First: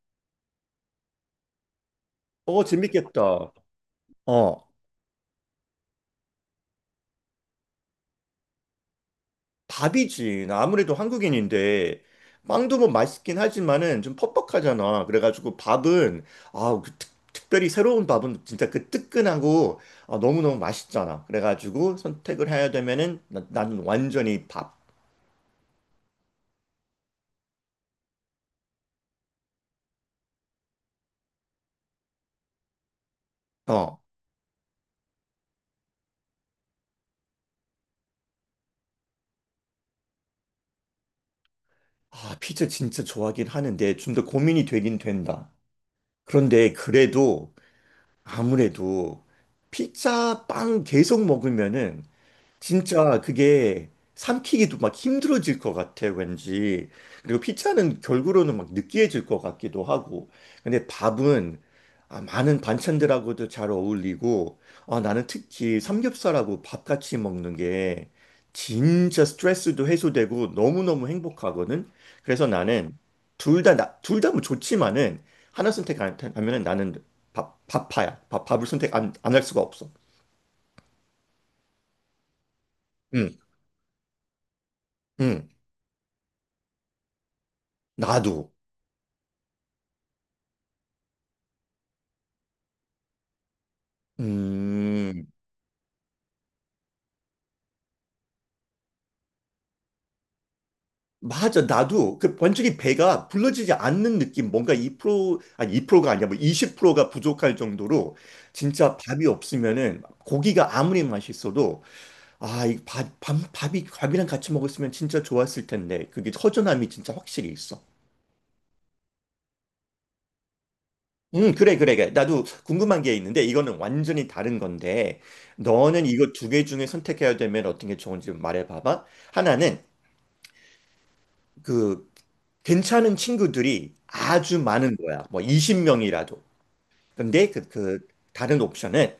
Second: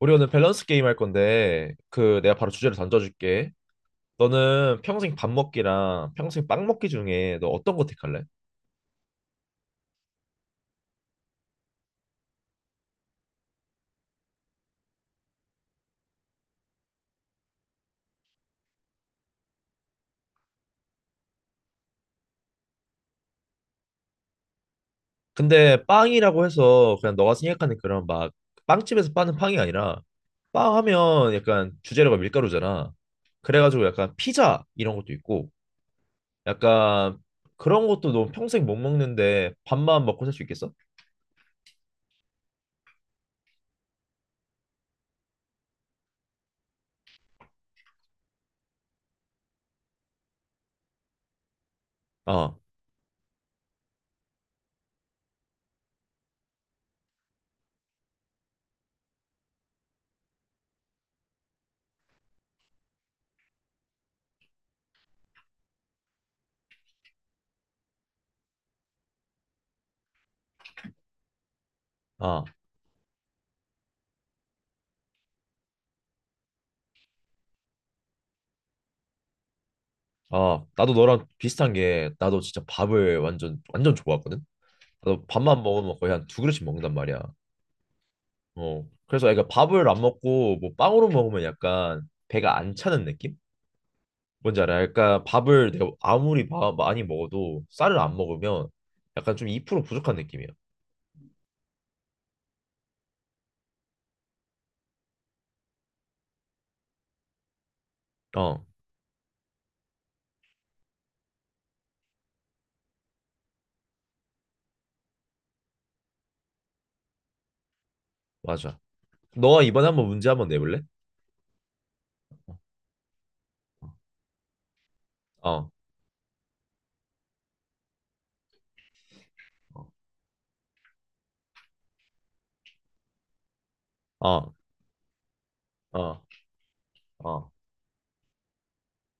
우리 오늘 밸런스 게임 할 건데 내가 바로 어, 주제를 던져줄게. 재밌겠다. 어, 너는 평생 밥 먹기랑 평생 빵 먹기 중에 너 어떤 거 택할래? 밥이지. 나 아무래도 한국인인데, 빵도 뭐 맛있긴 하지만은 좀 퍽퍽하잖아. 그래가지고 밥은, 그 특별히 새로운 밥은 진짜 그 뜨끈하고, 너무너무 맛있잖아. 그래가지고 선택을 해야 되면은, 나는 완전히 밥. 근데 빵이라고 해서 그냥 너가 생각하는 그런 빵집에서 파는 빵이 아니라 빵 하면 약간 주재료가 밀가루잖아. 그래가지고 어, 약간 피자 이런 것도 있고 약간 그런 것도 너 평생 못 먹는데 밥만 먹고 살 수 있겠어? 피자 진짜 좋아하긴 하는데, 좀 더 고민이 되긴 된다. 그런데 그래도, 아무래도, 피자 빵 계속 먹으면은, 어, 진짜 그게 삼키기도 막 힘들어질 것 같아, 왠지. 그리고 피자는 결국으로는 막 느끼해질 것 같기도 하고. 근데 밥은 많은 반찬들하고도 잘 어울리고, 나는 특히 삼겹살하고 밥 같이 먹는 게 진짜 스트레스도 해소되고 너무너무 행복하거든. 어, 그래서 나는 둘 다, 둘다 뭐 좋지만은 하나 선택하면 나는 밥파야. 밥을 선택 안 할 수가 없어. 나도 너랑 비슷한 게 나도 진짜 밥을 응, 완전 완전 좋아하거든. 나도 응, 밥만 먹으면 거의 한 두 그릇씩 먹는단 말이야. 나도. 어. 그래서 애가 밥을 안 먹고 뭐 빵으로 먹으면 약간 배가 안 차는 느낌? 뭔지 알아? 약간 음, 밥을 내가 아무리 많이 먹어도 쌀을 안 먹으면 약간 좀 2% 부족한 느낌이야. 맞아. 나도 그 완전히 배가 불러지지 않는 느낌, 뭔가 2%, 아니 2%가 아니야, 뭐프0가 부족할 정도로 어, 진짜 밥이 없으면은 고기가 아무리 맛있어도 이 밥이 밥이랑 같이 먹었으면 진짜 좋았을 텐데 그게 허전함이 진짜 확실히 있어. 맞아. 너가 이번에 한번 문제 한번 내볼래? 그래, 그래, 그래. 나도 궁금한 게 있는데 이거는 완전히 다른 건데 어, 너는 이거 두 개 중에 선택해야 되면 어떤 게 좋은지 말해봐봐. 하나는 어, 그 괜찮은 친구들이 어, 아주 많은 거야. 뭐 어, 20명이라도. 근데 그 다른 옵션은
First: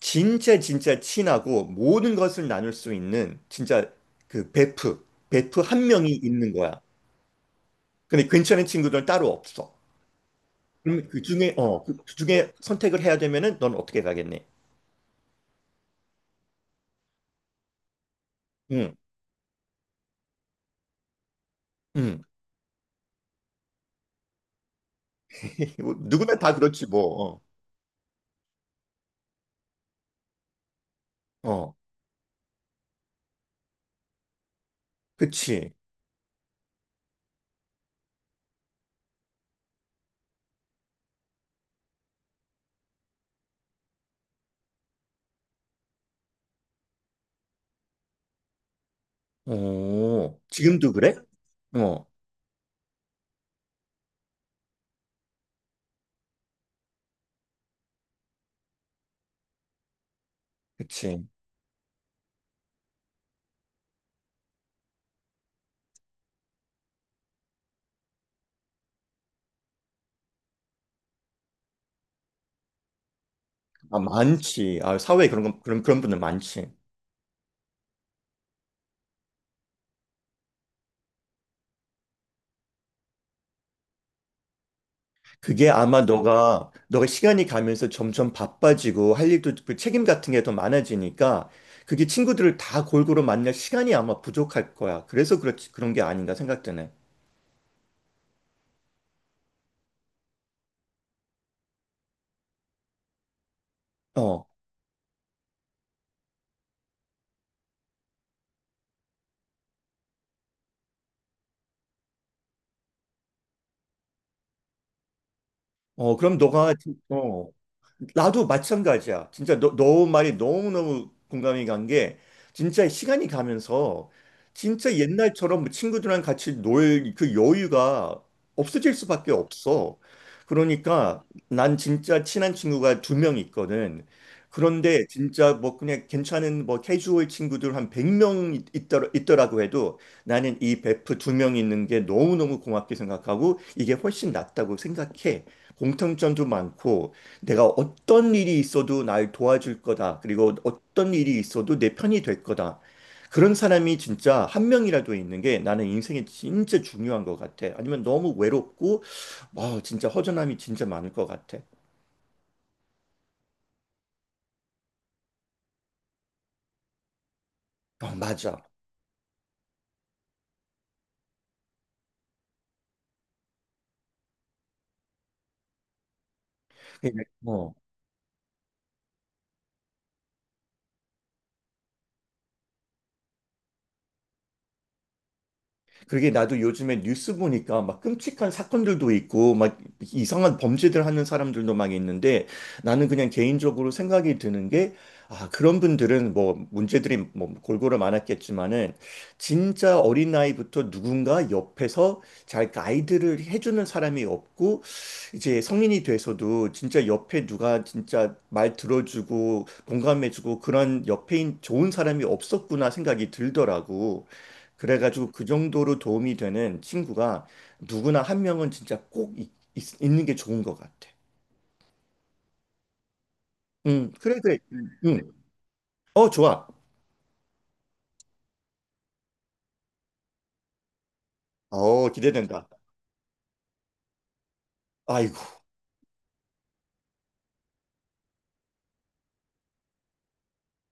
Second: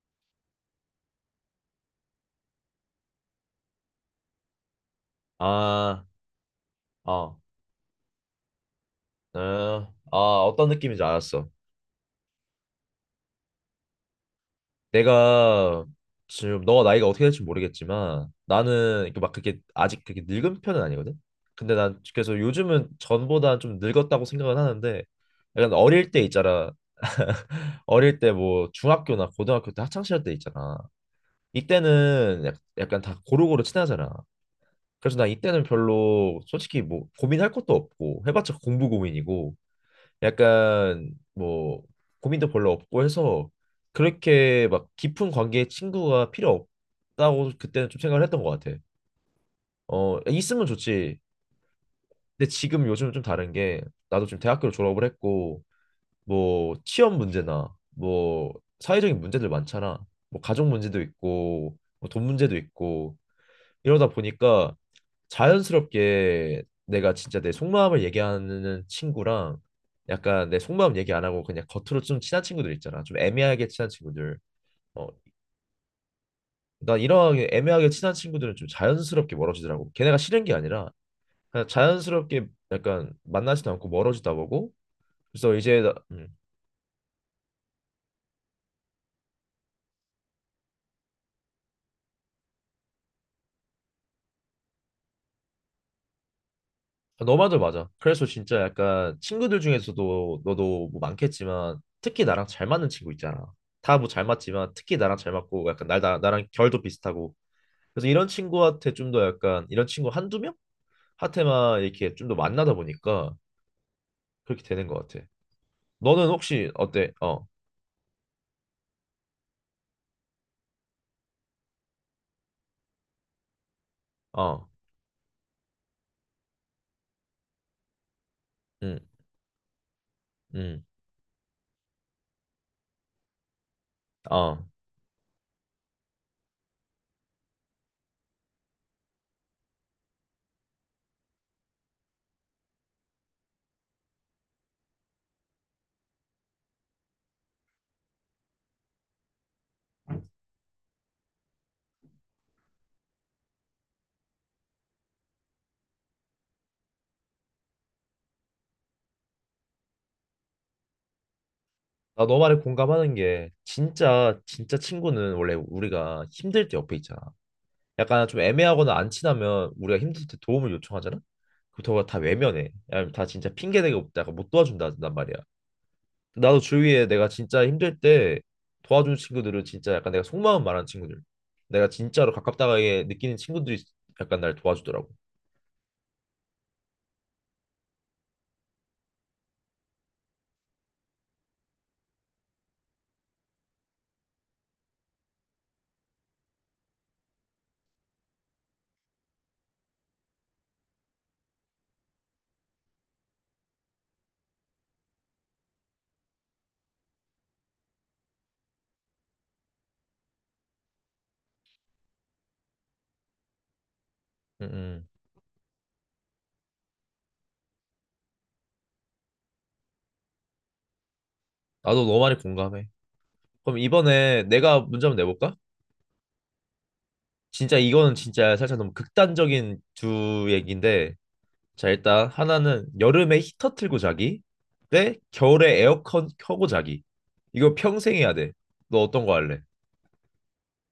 진짜 진짜 친하고 모든 것을 나눌 수 있는 진짜 그 베프 한 아, 명이 있는 거야. 어, 근데 괜찮은 친구들은 따로 어, 없어. 어, 어떤 느낌인지 그럼 그 알았어. 중에 선택을 해야 되면은 넌 어떻게 가겠니? 내가 지금 너가 나이가 어떻게 될지 모르겠지만 응. 나는 이렇게 막 그렇게 아직 그렇게 늙은 편은 아니거든. 근데 난 응. 그래서 요즘은 전보다 좀 늙었다고 생각은 하는데 약간 뭐 어릴 때 누구나 다 있잖아. 그렇지 뭐. 어릴 때 뭐 중학교나 고등학교 때 학창 시절 때 있잖아. 어. 어. 이때는 약간 다 고루고루 친하잖아. 그래서 난 이때는 그치. 별로 솔직히 뭐 고민할 것도 없고 해봤자 공부 고민이고 약간 뭐 고민도 별로 없고 해서 그렇게 막 깊은 관계의 친구가 필요 없다고 그때는 좀 생각을 했던 것 같아. 어, 어. 있으면 지금도 그래? 좋지. 어. 근데 지금 요즘 좀 다른 게 나도 지금 대학교를 졸업을 했고 뭐 취업 문제나 뭐 사회적인 문제들 많잖아. 뭐 가족 문제도 그치. 있고 뭐돈 문제도 있고 이러다 보니까 자연스럽게 내가 진짜 내 속마음을 얘기하는 친구랑 약간 내 속마음 얘기 안 하고 그냥 겉으로 좀 친한 친구들 있잖아. 좀 애매하게 친한 아, 친구들. 많지. 아, 어, 사회에 그런 건- 그런 그런 분들 많지. 난 이러하게 애매하게 친한 친구들은 좀 자연스럽게 멀어지더라고. 걔네가 싫은 게 아니라 그냥 자연스럽게 약간 만나지도 않고 멀어지다 보고 그래서 그게 이제 아마 너가 시간이 가면서 점점 바빠지고 할 일도 그 책임 같은 게 더 많아지니까 그게 친구들을 다 골고루 만날 시간이 아마 부족할 거야. 그래서 그렇지 그런 게 아닌가 생각되네. 아, 너말도 맞아. 그래서 진짜 약간 친구들 중에서도 너도 뭐 많겠지만 특히 나랑 잘 맞는 친구 있잖아. 다 뭐 잘 어. 맞지만 특히 나랑 잘 맞고 약간 나랑 결도 비슷하고. 그래서 이런 친구한테 좀 더 약간 이런 친구 한두 명? 한테만 이렇게 좀 더 만나다 보니까 그렇게 되는 것 같아. 어. 너는 혹시 어때? 나도 마찬가지야. 진짜 너 말이 너무너무 공감이 간 게, 진짜 시간이 가면서, 어, 진짜 옛날처럼 뭐 친구들이랑 같이 놀 그 여유가 없어질 응, 수밖에 없어. 응, 그러니까 난 진짜 친한 친구가 두 명 있거든. 어. 그런데 진짜 뭐 그냥 괜찮은 뭐 캐주얼 친구들 한 100명 있더라고 해도 나는 이 베프 두 명 있는 게 너무너무 고맙게 생각하고 이게 훨씬 낫다고 생각해. 공통점도 많고 내가 어떤 일이 있어도 날 도와줄 거다. 그리고 어떤 일이 있어도 내 편이 될 거다. 그런 사람이 진짜 한 명이라도 있는 게 나는 인생에 진짜 중요한 것 같아. 아니면 너무 외롭고, 와, 진짜 허전함이 진짜 많을 것 같아. 나 너 말에 공감하는 게 진짜 진짜 친구는 원래 우리가 힘들 때 옆에 있잖아. 어, 약간 좀 맞아. 애매하거나 안 친하면 우리가 힘들 때 도움을 요청하잖아? 그렇다고 다 외면해. 아니면 다 진짜 핑계대고 없다. 약간 못 도와준다단 말이야. 나도 주위에 예, 내가 진짜 어. 힘들 때 도와준 친구들은 진짜 약간 내가 속마음 말하는 친구들. 내가 진짜로 가깝다게 느끼는 친구들이 약간 날 도와주더라고. 그게 나도 요즘에 뉴스 보니까 막 끔찍한 사건들도 있고 막 이상한 범죄들 하는 사람들도 막 있는데 나는 그냥 개인적으로 생각이 드는 게 그런 분들은 뭐 문제들이 뭐 골고루 많았겠지만은 진짜 어린아이부터 누군가 옆에서 잘 가이드를 해주는 사람이 없고 이제 성인이 돼서도 진짜 옆에 누가 진짜 말 들어주고 공감해주고 그런 옆에 좋은 사람이 없었구나 생각이 들더라고. 음, 음. 그래가지고 그 정도로 도움이 되는 친구가 누구나 한 명은 진짜 꼭 는게 좋은 것 같아. 나도 너무 많이 공감해. 그럼 응, 그래, 이번에 그래. 내가 문제 한번 응, 내볼까? 어, 좋아. 진짜 이거는 진짜 살짝 너무 극단적인 두 얘기인데 자, 어, 일단 기대된다. 하나는 여름에 히터 틀고 자기, 대 아이고, 겨울에 에어컨 켜고 자기. 이거 평생 해야 돼. 너 어떤 거 할래?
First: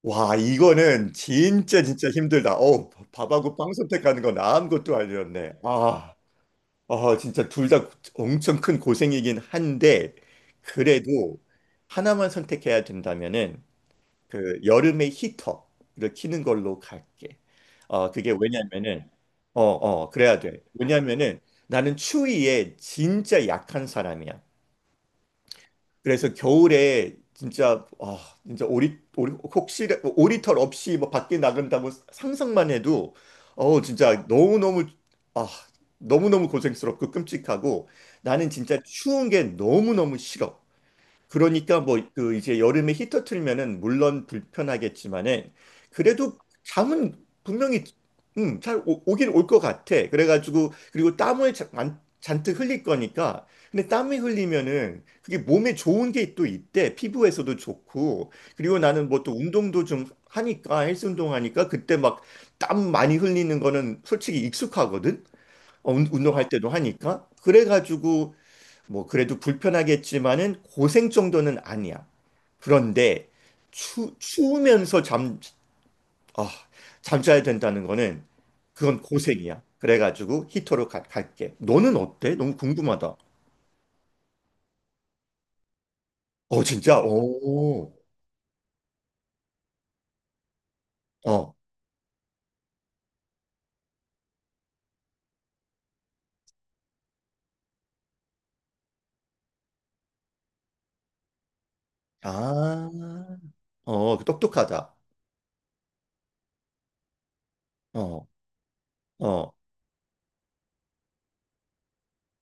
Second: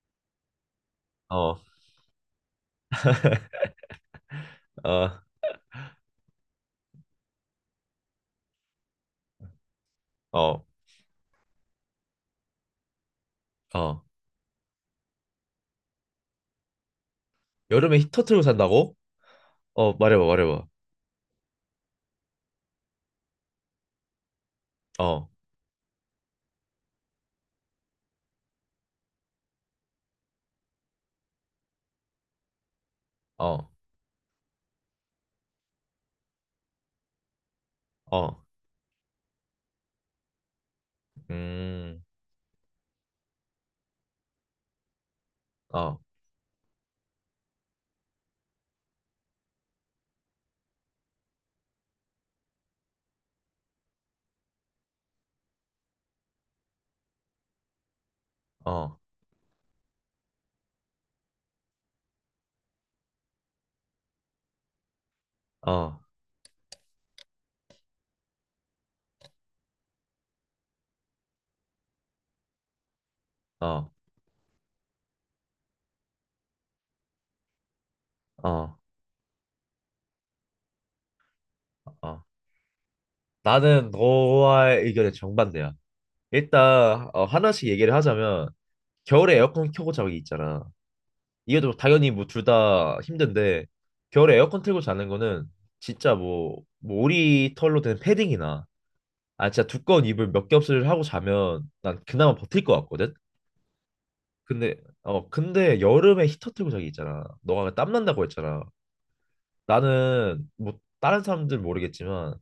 와, 이거는 어, 진짜 진짜 힘들다. 어, 밥하고 빵 선택하는 건 아무것도 어, 아니었네. 진짜 둘 다 엄청 큰 고생이긴 한데, 어, 그래도 하나만 선택해야 된다면은 어. 그 여름에 히터를 키는 걸로 갈게. 여름에 어, 히터 그게 틀고 산다고? 왜냐면은 어, 말해봐, 그래야 돼. 말해봐. 왜냐면은 나는 추위에 진짜 약한 사람이야. 어, 그래서 겨울에 진짜 진짜 오리 오리 혹시 오리털 없이 뭐 밖에 나간다고 상상만 해도 어, 진짜 너무너무 아, 너무너무 고생스럽고 끔찍하고 어, 나는 진짜 추운 게 너무너무 싫어. 그러니까 뭐 음, 그 이제 여름에 히터 틀면은 물론 불편하겠지만은 어, 그래도 잠은 분명히 잘 오긴 올 것 같아. 그래가지고 그리고 땀을 잔뜩 흘릴 거니까. 근데 땀이 흘리면은 그게 몸에 좋은 게 또 있대. 피부에서도 좋고. 그리고 어, 나는 뭐 또 운동도 좀 하니까 헬스 운동하니까 그때 막 땀 많이 흘리는 거는 솔직히 익숙하거든. 어, 운동할 때도 하니까. 그래가지고 뭐 그래도 불편하겠지만은 고생 정도는 아니야. 그런데 어, 추우면서 아, 잠자야 된다는 거는 어, 그건 고생이야. 그래가지고 히터로 갈게. 너는 어. 어때? 너무 궁금하다. 나는 너와의 의견에 정반대야. 어, 진짜? 일단 어, 하나씩 오, 얘기를 하자면 겨울에 에어컨 켜고 자기 있잖아. 어, 이게 또 당연히 뭐 둘 다 힘든데 겨울에 에어컨 틀고 자는 거는 진짜 뭐 오리 털로 된 패딩이나 아 진짜 두꺼운 이불 몇 겹을 하고 자면 난 그나마 버틸 것 아, 같거든. 어, 그 근데 똑똑하다. 어 근데 여름에 히터 틀고 자기 있잖아. 너가 땀 난다고 어, 했잖아. 어, 나는 뭐 다른 사람들 모르겠지만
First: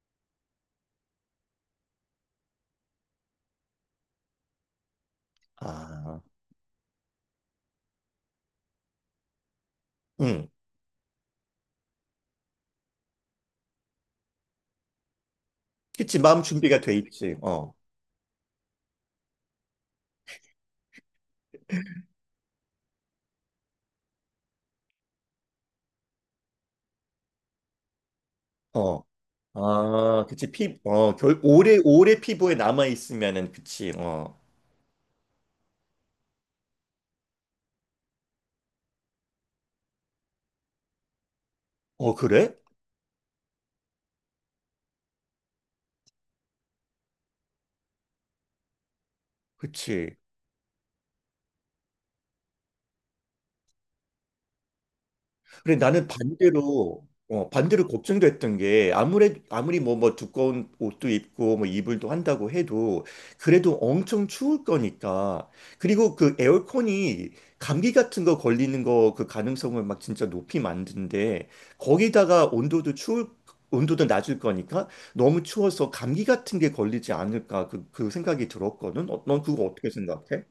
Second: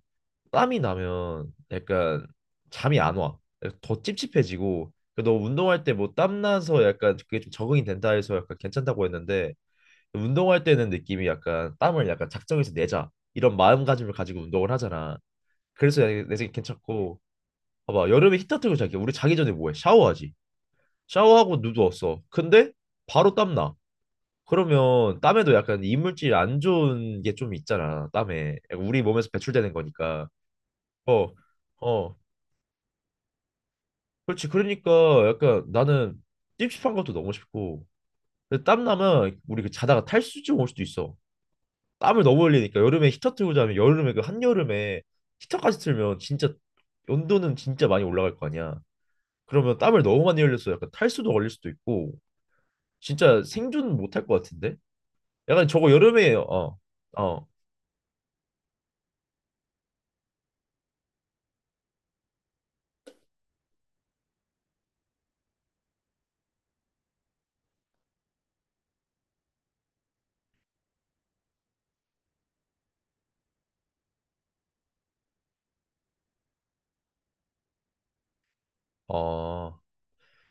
땀이 나면 약간 잠이 안 와. 더 찝찝해지고 너 운동할 때 뭐 아, 땀 나서 약간 그게 좀 적응이 된다 해서 약간 괜찮다고 했는데 응. 운동할 때는 느낌이 약간 땀을 약간 작정해서 내자 이런 마음가짐을 가지고 운동을 하잖아. 그래서 그치, 내 마음 생각 준비가 돼 괜찮고 있지. 어, 봐봐 여름에 히터 틀고 자기 우리 자기 전에 뭐해? 샤워하지. 샤워하고 누웠어. 근데 바로 땀나. 그러면 땀에도 약간 이물질 안 좋은 게 좀 있잖아. 땀에 약간 우리 어, 몸에서 배출되는 거니까. 그치, 어, 오래, 어, 오래 피부에 남아있으면은, 그치, 어. 그렇지. 그러니까 약간 나는 찝찝한 것도 너무 싶고. 근데 땀 나면 우리 그 자다가 탈수증 올 수도 있어. 어, 땀을 너무 그래? 흘리니까 여름에 히터 틀고 자면 여름에 그 한여름에 히터까지 틀면 진짜 온도는 진짜 많이 올라갈 거 아니야. 그러면 땀을 그치. 너무 많이 흘려서 약간 탈수도 걸릴 수도 있고 진짜 생존 못할 것 같은데? 약간 그래, 저거 나는 여름에 반대로, 어, 어, 반대로 걱정됐던 게, 아무리 뭐, 뭐, 두꺼운 옷도 입고, 뭐, 이불도 한다고 해도, 그래도 엄청 추울 거니까. 그리고 그 에어컨이 감기 같은 거 걸리는 거, 그 가능성을 막 진짜 높이 만든데, 거기다가 온도도 낮을 거니까, 너무 추워서 감기 같은 게 걸리지 않을까, 그 생각이 들었거든. 어, 넌 그거 어 어떻게 생각해?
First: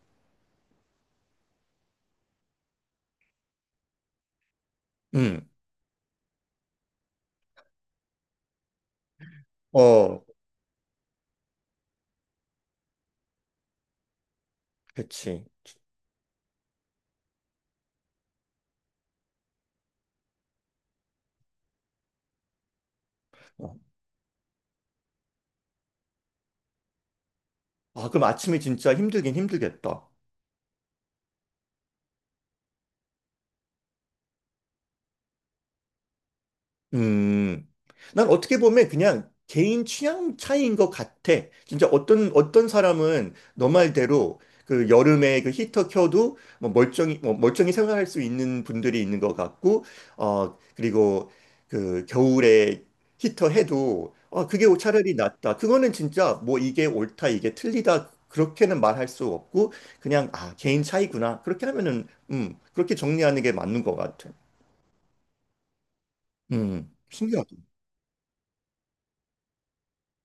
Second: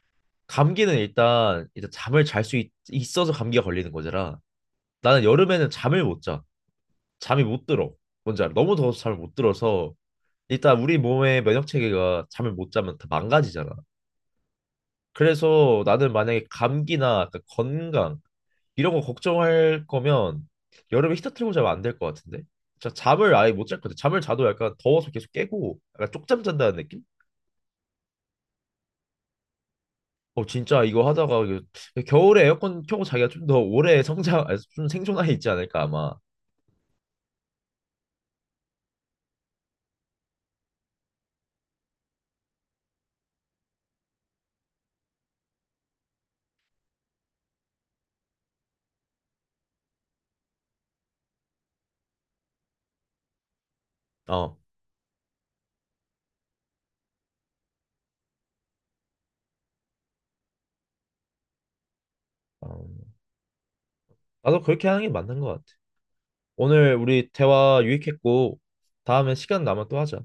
감기는 일단 일단 잠을 잘 수 있어서 감기가 걸리는 거잖아. 나는 응, 여름에는 잠을 못 자. 잠이 못 들어. 뭔지 알아? 너무 더워서 잠을 못 들어서 어, 일단 우리 몸의 면역 체계가 잠을 못 자면 다 망가지잖아. 그치. 그래서 나는 만약에 감기나 약간 건강 이런 거 걱정할 거면 여름에 히터 틀고 자면 안 될 것 같은데. 진짜 잠을 아예 못 어. 잘 것 같아. 잠을 자도 약간 더워서 계속 깨고 약간 쪽잠 잔다는 느낌? 아, 그럼 아침에 진짜 힘들긴 힘들겠다. 어 진짜 이거 하다가 이거 겨울에 에어컨 켜고 자기가 좀 더 오래 성장, 아니, 좀 생존하에 있지 않을까 아마. 음, 난 어떻게 보면 그냥 개인 취향 차이인 것 같아. 진짜 어떤 사람은 너 말대로 그 여름에 그 히터 켜도 뭐 멀쩡히 생활할 수 있는 분들이 있는 것 같고, 어, 그리고 그 겨울에 히터 해도, 어, 그게 차라리 낫다. 그거는 진짜 뭐 이게 옳다, 이게 틀리다. 그렇게는 말할 수 없고, 그냥, 개인 차이구나. 그렇게 하면은, 어, 그렇게 정리하는 게 맞는 것 같아. 나도 그렇게 하는 게 맞는 것 같아. 음. 오늘 우리 신기하다. 대화 유익했고 다음에 시간 나면 또 하자.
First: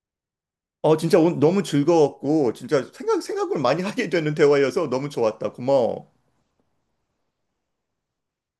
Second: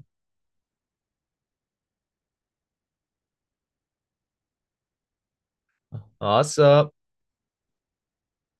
어, 진짜 오늘 너무 즐거웠고, 진짜 생각을 많이 하게 되는 대화여서 너무 좋았다. 어, 고마워. 아, 아싸.